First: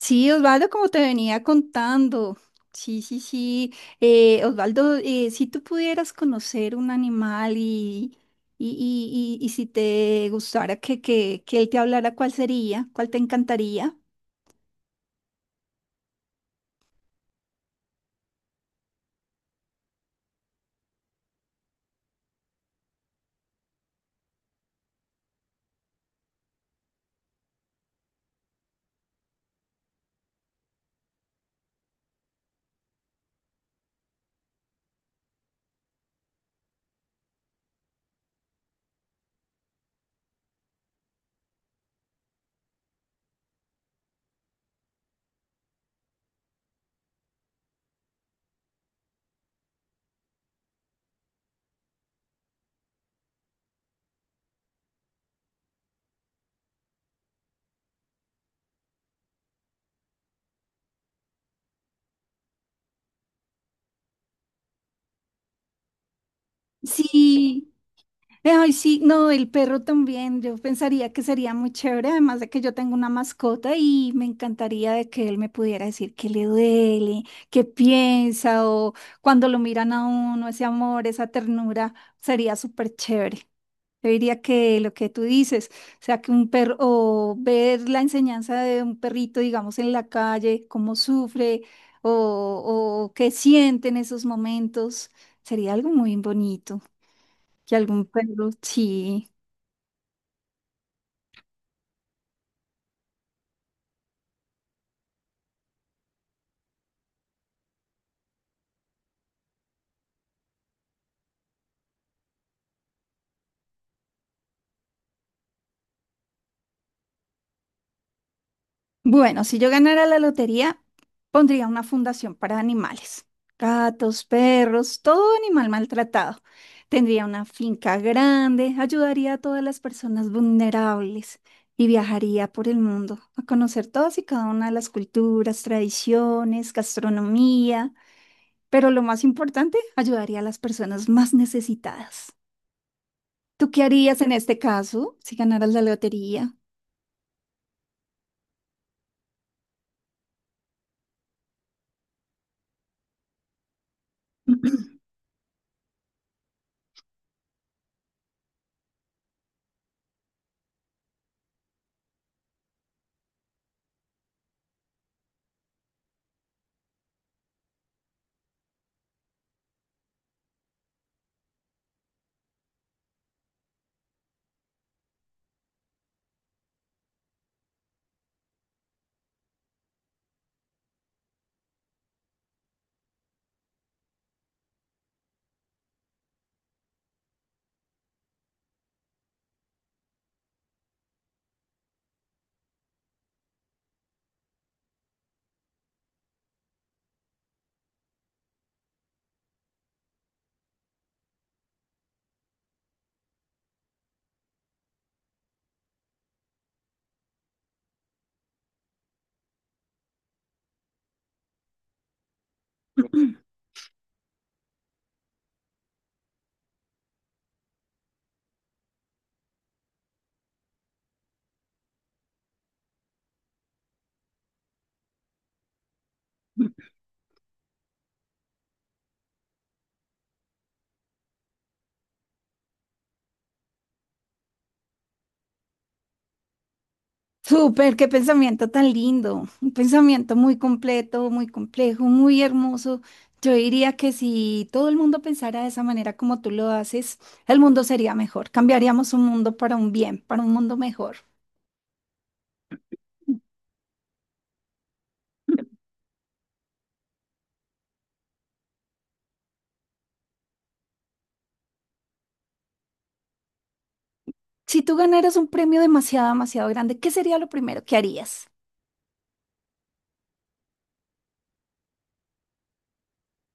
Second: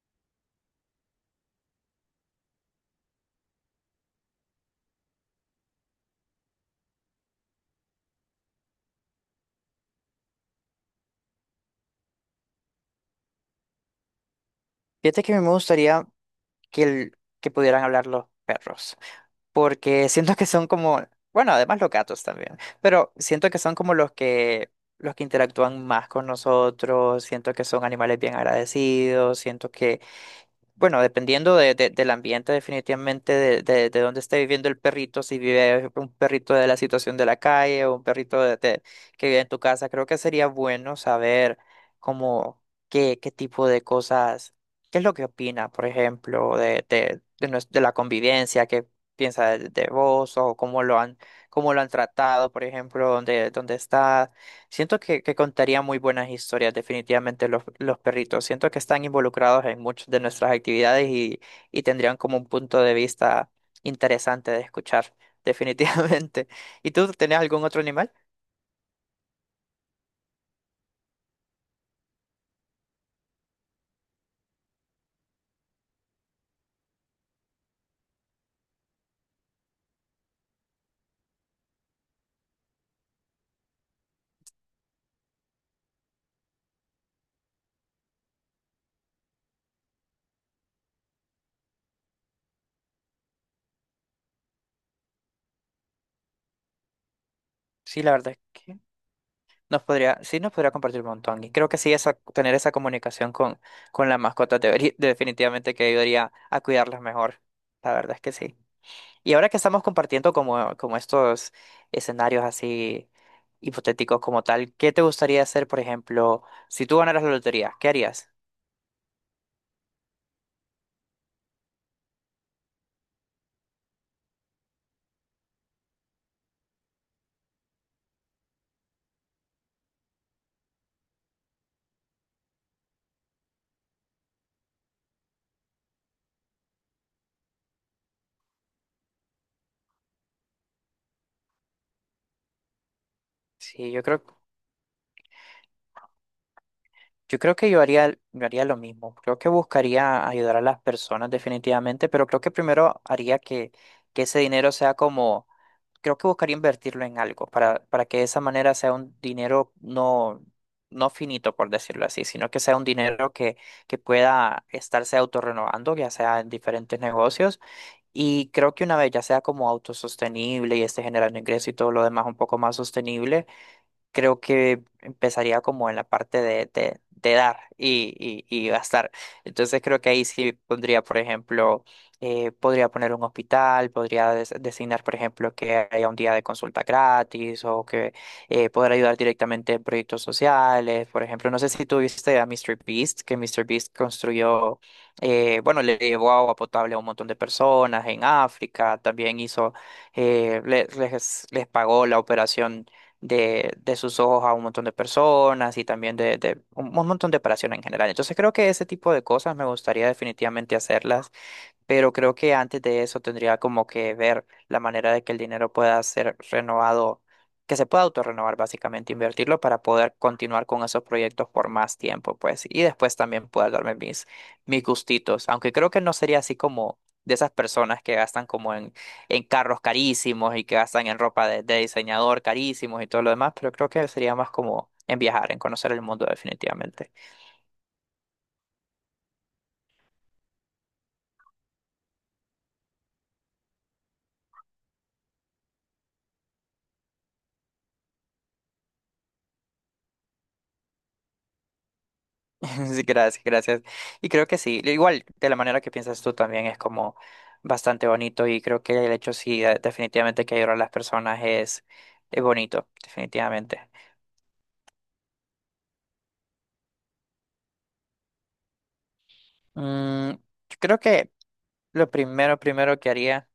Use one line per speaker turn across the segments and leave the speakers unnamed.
Sí, Osvaldo, como te venía contando. Sí, sí, sí. Osvaldo, si tú pudieras conocer un animal y si te gustara que él te hablara, ¿cuál sería? ¿Cuál te encantaría?
Fíjate que a mí me gustaría que, que pudieran hablar los perros, porque siento que son como, bueno, además los gatos también, pero siento que son como los que interactúan más con nosotros, siento que son animales bien agradecidos, siento que bueno, dependiendo del ambiente, definitivamente de dónde esté viviendo el perrito, si vive un perrito de la situación de la calle o un perrito que vive en tu casa, creo que sería bueno saber cómo, qué tipo de cosas, qué es lo que opina, por ejemplo, de la convivencia, qué piensa de vos o cómo lo han tratado, por ejemplo, dónde está. Siento que contaría muy buenas historias, definitivamente los perritos. Siento que están involucrados en muchas de nuestras actividades y tendrían como un punto de vista interesante de escuchar, definitivamente. ¿Y tú tenías algún
Sí,
otro animal?
ay, sí, no, el perro también. Yo pensaría que sería muy chévere, además de que yo tengo una mascota y me encantaría de que él me pudiera decir qué le duele, qué piensa o cuando lo miran a uno, ese amor, esa ternura, sería súper chévere. Yo diría que lo que tú dices, o sea, que un perro, o ver la enseñanza de un perrito, digamos, en la calle, cómo sufre o qué siente en esos momentos, sería algo muy bonito. Que
Sí,
algún
la verdad es
perro,
que
sí.
nos podría, sí nos podría compartir un montón. Y creo que sí, esa, tener esa comunicación con las mascotas debería- definitivamente que ayudaría a cuidarlas mejor. La verdad es que sí. Y ahora que estamos compartiendo como, como estos escenarios así hipotéticos como tal, ¿qué te gustaría hacer, por ejemplo, si tú ganaras la lotería? ¿Qué harías?
Bueno, si yo ganara la lotería, pondría una fundación para animales. Gatos, perros, todo animal maltratado. Tendría una finca grande, ayudaría a todas las personas vulnerables y viajaría por el mundo a conocer todas y cada una de las culturas, tradiciones, gastronomía. Pero lo más importante, ayudaría a las personas más necesitadas. ¿Tú qué
Sí, yo
harías
creo,
en este caso si ganaras la lotería?
yo haría lo mismo. Creo que buscaría ayudar a las personas definitivamente, pero creo que primero haría que ese dinero sea como creo que buscaría invertirlo en algo para que de esa manera sea un dinero no, no finito, por decirlo así, sino que sea un dinero que pueda estarse autorrenovando, ya sea en diferentes negocios. Y creo que una vez ya sea como autosostenible y esté generando ingreso y todo lo demás un poco más sostenible creo que empezaría como en la parte de dar y gastar. Entonces creo que ahí sí pondría, por ejemplo, podría poner un hospital, podría designar, por ejemplo, que haya un día de consulta gratis o que poder ayudar directamente en proyectos sociales. Por ejemplo, no sé si tú viste a Mr. Beast, que Mr. Beast construyó, bueno, le llevó agua potable a un montón de personas en África, también hizo les pagó la operación de sus ojos a un montón de personas y también un montón de operaciones en general. Entonces creo que ese tipo de cosas me gustaría definitivamente hacerlas pero creo que antes de eso tendría como que ver la manera de que el dinero pueda ser renovado, que se pueda autorrenovar básicamente, invertirlo para poder continuar con esos proyectos por más tiempo, pues, y después también poder darme mis gustitos, aunque creo que no sería así como de esas personas que gastan como en carros carísimos y que gastan en ropa de diseñador carísimos y todo lo demás, pero creo que sería más como en viajar, en conocer el mundo definitivamente.
Súper, qué pensamiento tan lindo, un pensamiento muy completo, muy complejo, muy hermoso. Yo diría que si todo el mundo pensara de esa manera como tú lo haces, el mundo sería mejor. Cambiaríamos un mundo para un bien, para un mundo mejor.
Sí, gracias, gracias. Y creo que sí, igual de la manera que piensas tú también es como bastante bonito y creo que el hecho sí, definitivamente que ayudar a las personas es bonito, definitivamente.
Si tú ganaras un premio demasiado, demasiado grande, ¿qué sería lo primero que harías?
Mm, yo creo que lo primero, primero que haría,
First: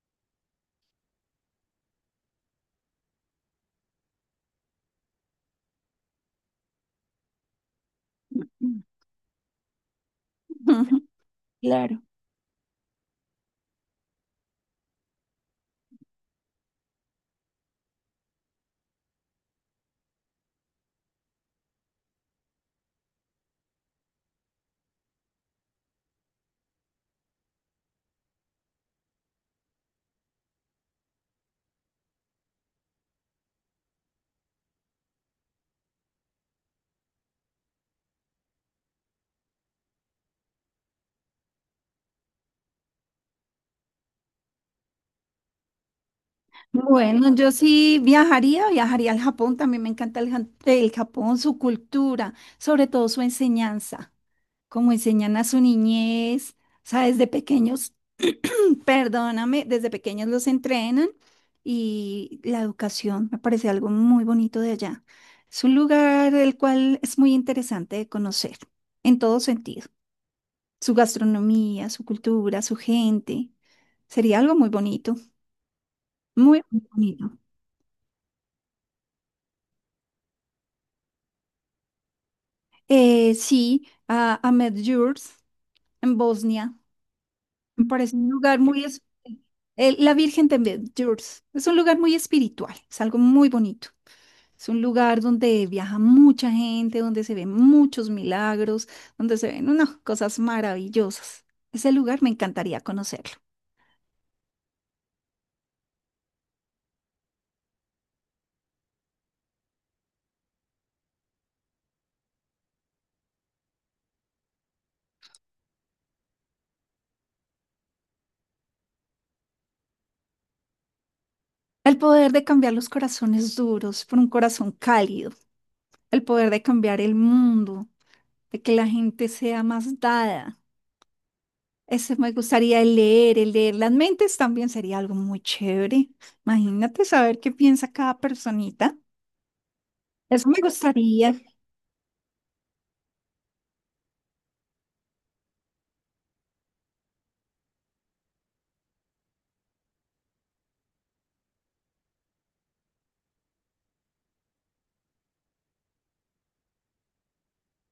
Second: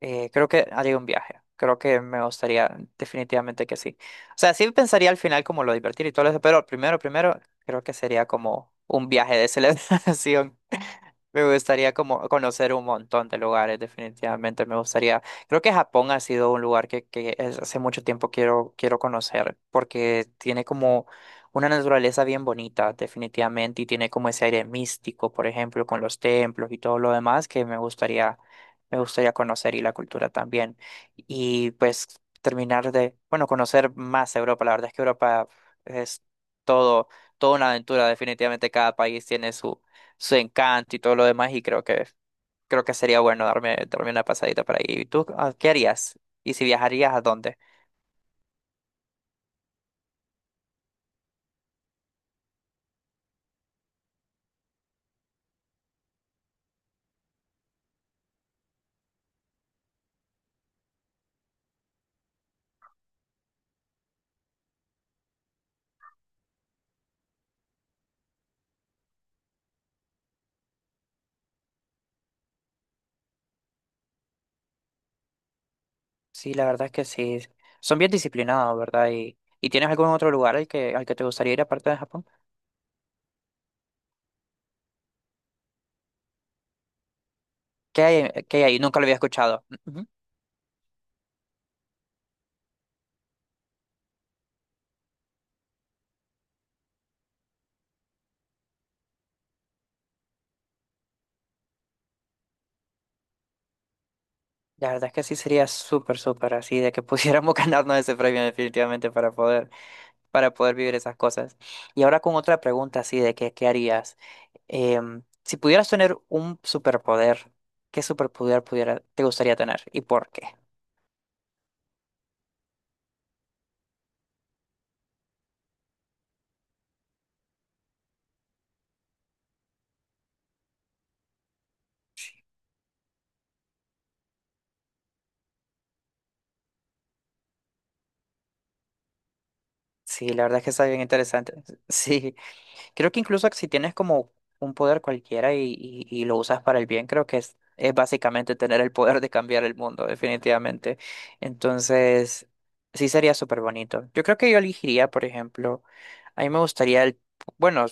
creo que haría un viaje. Creo que me gustaría, definitivamente que sí. O sea, sí pensaría al final como lo divertir y todo eso, pero primero, primero, creo que sería como un viaje de celebración. Me gustaría
Claro.
como conocer un montón de lugares, definitivamente me gustaría. Creo que Japón ha sido un lugar que hace mucho tiempo quiero, quiero conocer, porque tiene como una naturaleza bien bonita, definitivamente, y tiene como ese aire místico, por ejemplo, con los templos y todo lo demás que me gustaría conocer y la cultura también. Y pues terminar de, bueno, conocer más Europa. La verdad es que Europa es todo, toda una aventura, definitivamente cada país tiene su encanto y todo lo demás y creo que sería bueno darme, darme una pasadita por ahí. ¿Y tú ah, qué harías? ¿Y si viajarías a
Bueno, yo
dónde?
sí viajaría, viajaría al Japón, también me encanta el Japón, su cultura, sobre todo su enseñanza. Como enseñan a su niñez, o sea, desde pequeños, perdóname, desde pequeños los entrenan y la educación me parece algo muy bonito de allá. Es un lugar el cual es muy interesante de conocer en todo sentido. Su gastronomía, su cultura, su gente. Sería algo muy bonito,
Sí,
muy
la verdad es que
bonito.
sí. Son bien disciplinados, ¿verdad? Y tienes algún otro lugar al que te gustaría ir aparte de Japón?
Sí, a Medjugorje en Bosnia. Me parece un
Qué
lugar
hay ahí?
muy...
Nunca lo había escuchado. Ujú.
la Virgen de Medjugorje es un lugar muy espiritual, es algo muy bonito. Es un lugar donde viaja mucha gente, donde se ven muchos milagros, donde se ven unas cosas maravillosas. Ese lugar me encantaría conocerlo.
La verdad es que sí sería súper, súper así de que pudiéramos ganarnos ese premio definitivamente para poder vivir esas cosas. Y ahora con otra pregunta así de que, ¿qué harías? Em, si pudieras tener un superpoder, ¿qué superpoder pudiera, te gustaría tener y por qué?
El poder de cambiar los corazones duros por un corazón cálido, el poder de cambiar el mundo, de que la gente sea más dada. Eso me gustaría, el leer las mentes también sería algo muy chévere. Imagínate saber qué piensa cada personita.
Sí, la
Eso me
verdad es que está bien
gustaría.
interesante. Sí, creo que incluso si tienes como un poder cualquiera y lo usas para el bien, creo que es básicamente tener el poder de cambiar el mundo, definitivamente. Entonces, sí sería súper bonito. Yo creo que yo elegiría, por ejemplo, a mí me gustaría el, bueno,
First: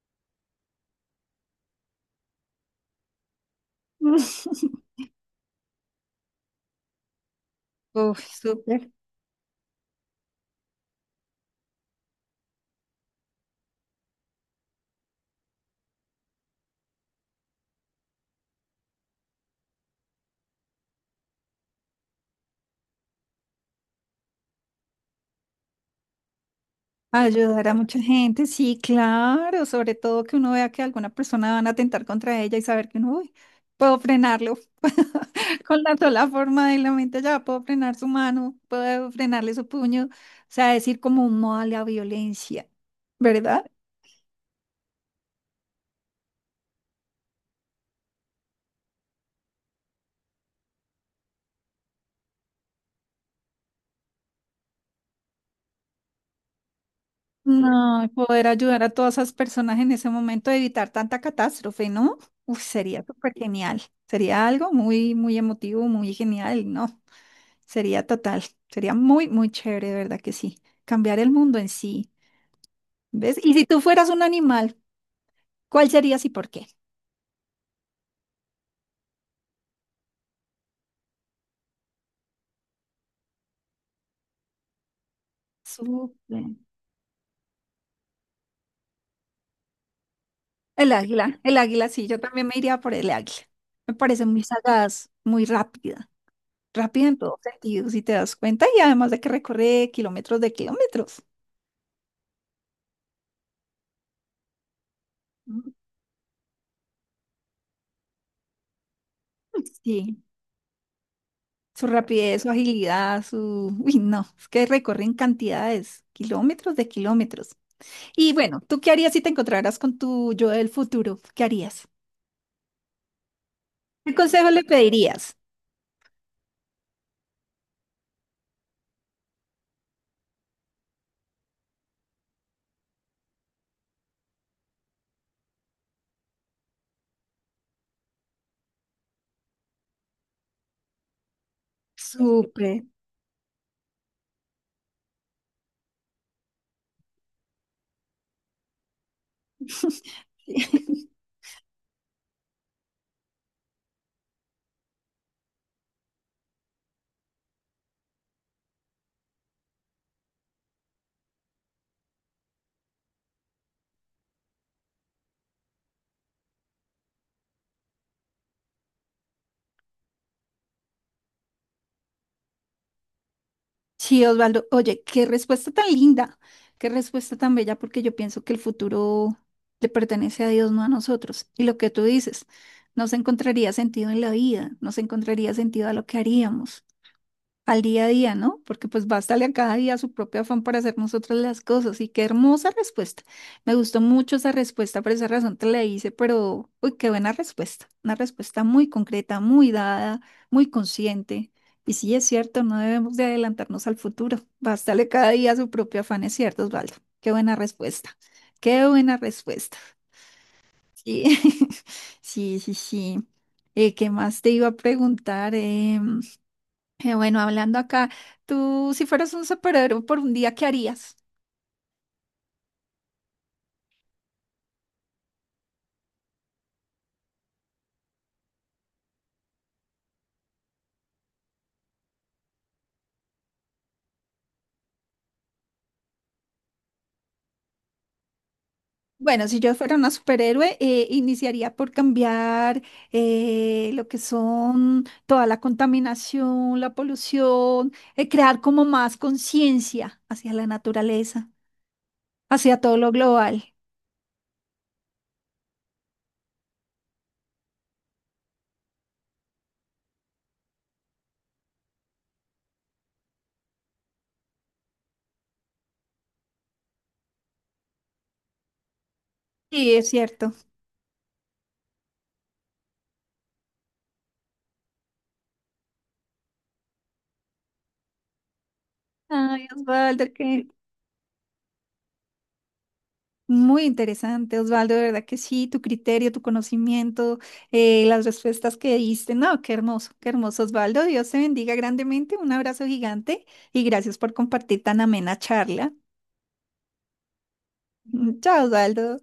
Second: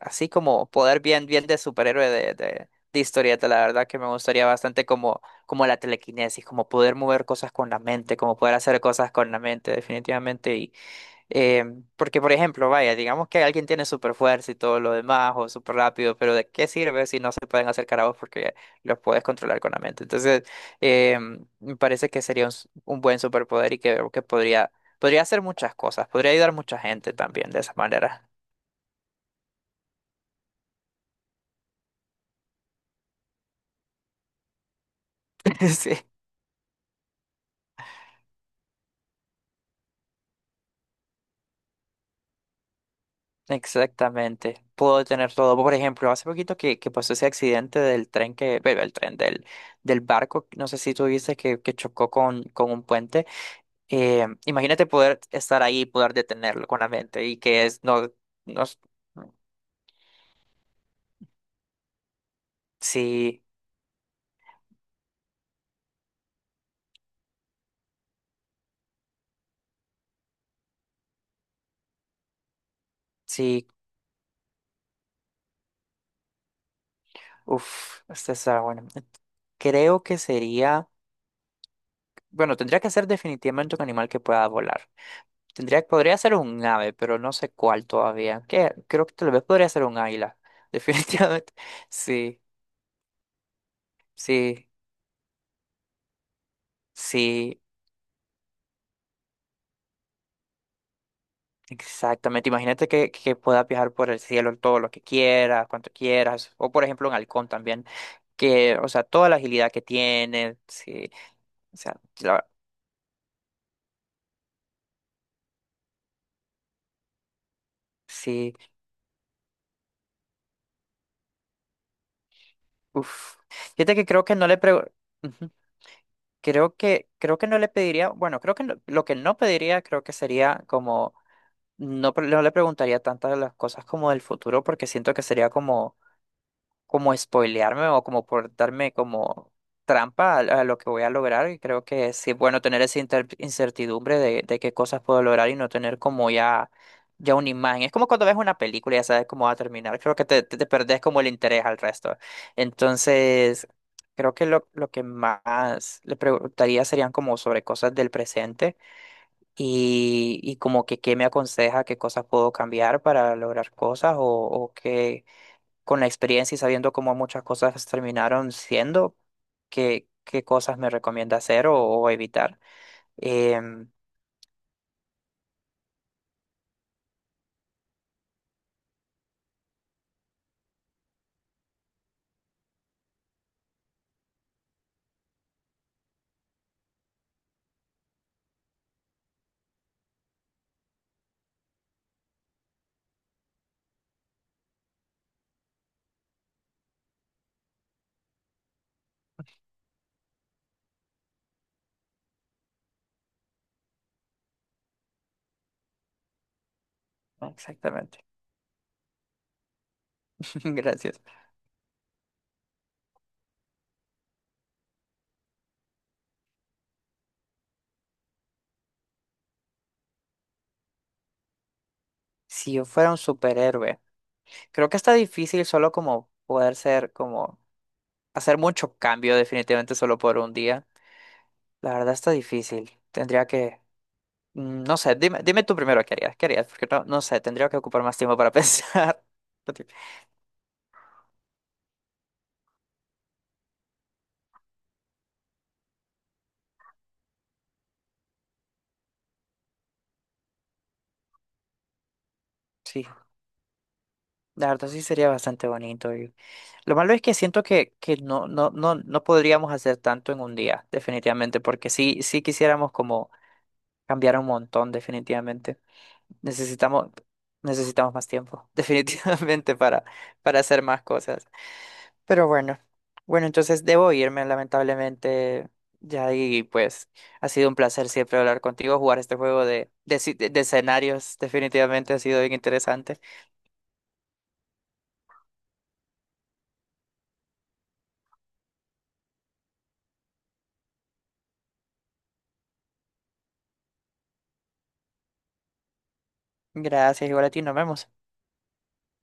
así como poder bien, bien de superhéroe de historieta, la verdad que me gustaría bastante como, como la telequinesis, como poder mover cosas con la mente,
Uf,
como poder hacer
súper.
cosas con la mente, definitivamente. Eh, Porque, por ejemplo, vaya, digamos que alguien tiene super fuerza y todo lo demás, o súper rápido, pero ¿de qué sirve si no se pueden acercar a vos porque los puedes controlar con la mente? Entonces, eh, me parece que sería un, un buen superpoder y que podría, podría hacer muchas cosas, podría ayudar a mucha gente también de
Ayudar a
esa
mucha
manera.
gente, sí, claro. Sobre todo que uno vea que alguna persona van a atentar contra ella y saber que uno, uy, puedo frenarlo. Con
Sí,
la sola forma de la mente ya puedo frenar su mano, puedo frenarle su puño. O sea, decir como un modo a la violencia, ¿verdad?
exactamente. Puedo tener todo. Por ejemplo, hace poquito que pasó ese accidente del tren que, bueno, el tren del, del barco, no sé si tú viste que chocó con un puente. Imagínate poder estar ahí y poder detenerlo con la mente y que es,
No, y
no,
poder
no,
ayudar a todas esas personas en ese momento a evitar tanta catástrofe, ¿no? Uf, sería súper
sí,
genial. Sería algo muy, muy emotivo, muy genial, ¿no? Sería total. Sería muy, muy chévere, de verdad que sí. Cambiar el mundo en sí. ¿Ves? Y si
sí,
tú fueras un animal, ¿cuál serías y por qué?
uff, esta está bueno. Creo que sería, bueno, tendría que ser definitivamente un animal que pueda volar. Tendría, podría ser
Súper.
un ave, pero no sé cuál todavía. Que creo que tal vez podría ser un águila, definitivamente.
El águila, sí, yo
Sí,
también me iría por el águila. Me parece muy
sí,
sagaz, muy rápida. Rápida en todos
sí.
sentidos, si te das cuenta, y además de que recorre kilómetros de kilómetros.
Exactamente, imagínate que puedas viajar por el cielo todo lo que quieras, cuanto quieras, o por ejemplo en Halcón también, que, o sea, toda la agilidad que
Sí,
tiene, sí, o
su
sea,
rapidez,
la-
su agilidad, su... Uy, no, es que recorren cantidades, kilómetros de kilómetros. Y
sí,
bueno, ¿tú qué harías si te encontraras con tu yo del futuro? ¿Qué harías?
uff. Fíjate que
¿Qué
creo que no
consejo
le
le
prego,
pedirías?
Ujú. Creo que no le pediría, bueno, creo que no- lo que no pediría creo que sería como, no, pre- no le preguntaría tantas las cosas como del futuro, porque siento que sería como como spoilearme o como por darme como trampa a lo que voy a lograr. Y creo que sí es sí, bueno tener
Súper.
esa incertidumbre de qué cosas puedo lograr y no tener como ya, ya una imagen. Es como cuando ves una película y ya sabes cómo va a terminar. Creo que te, te perdés como el interés al resto. Entonces, creo que lo que más le preguntaría serían como sobre cosas del presente y como que qué me aconseja, qué cosas puedo cambiar para lograr cosas o qué con la experiencia y sabiendo cómo muchas cosas terminaron siendo, qué, qué cosas me recomienda hacer o evitar. Em,
Sí, Osvaldo, oye, qué respuesta tan linda, qué respuesta tan bella, porque yo pienso que el futuro le pertenece a Dios, no a nosotros. Y lo que tú dices, no se encontraría sentido en la vida, no se encontraría sentido a lo que haríamos. Al día a día, ¿no? Porque pues bástale a cada día su propio afán para hacer nosotros las cosas. Y qué hermosa respuesta. Me gustó mucho esa respuesta, por esa razón te la hice, pero uy, qué buena respuesta. Una respuesta muy concreta, muy dada, muy consciente. Y sí, es cierto, no debemos de adelantarnos al futuro. Bástale cada día su propio afán, es cierto, Osvaldo. Qué buena respuesta.
exactamente.
Qué buena respuesta.
Gracias.
Sí, sí, sí, sí. ¿Qué más te iba a preguntar? Bueno, hablando acá, tú si fueras un superhéroe por un día, ¿qué harías?
Si yo fuera un superhéroe, creo que está difícil solo como poder ser, como hacer mucho cambio definitivamente solo por un día. La verdad está difícil. Tendría que, mm, no sé, dime, dime tú primero qué harías, porque no, no sé, tendría que ocupar más tiempo para pensar.
Bueno, si yo fuera una superhéroe, iniciaría por cambiar lo que son toda la contaminación, la polución, crear como más conciencia hacia la naturaleza, hacia todo
Sí,
lo global.
la verdad sí sería bastante bonito. Lo malo es que siento que no, no, no, no podríamos hacer tanto en un día, definitivamente, porque sí, sí quisiéramos como cambiar un montón, definitivamente. Necesitamos, necesitamos más tiempo, definitivamente,
Sí, es cierto.
para hacer más cosas. Pero bueno, bueno, entonces debo irme, lamentablemente. Ya y pues ha sido un placer siempre hablar contigo, jugar este juego
Ay,
de,
Osvaldo,
si- de
qué...
escenarios, definitivamente ha sido bien interesante.
Muy interesante, Osvaldo, de verdad que sí, tu criterio, tu conocimiento, las respuestas que diste, no, qué hermoso, Osvaldo, Dios te bendiga grandemente, un abrazo gigante y gracias por compartir tan amena charla.
Gracias, igual a ti, nos vemos.
Chao, Osvaldo.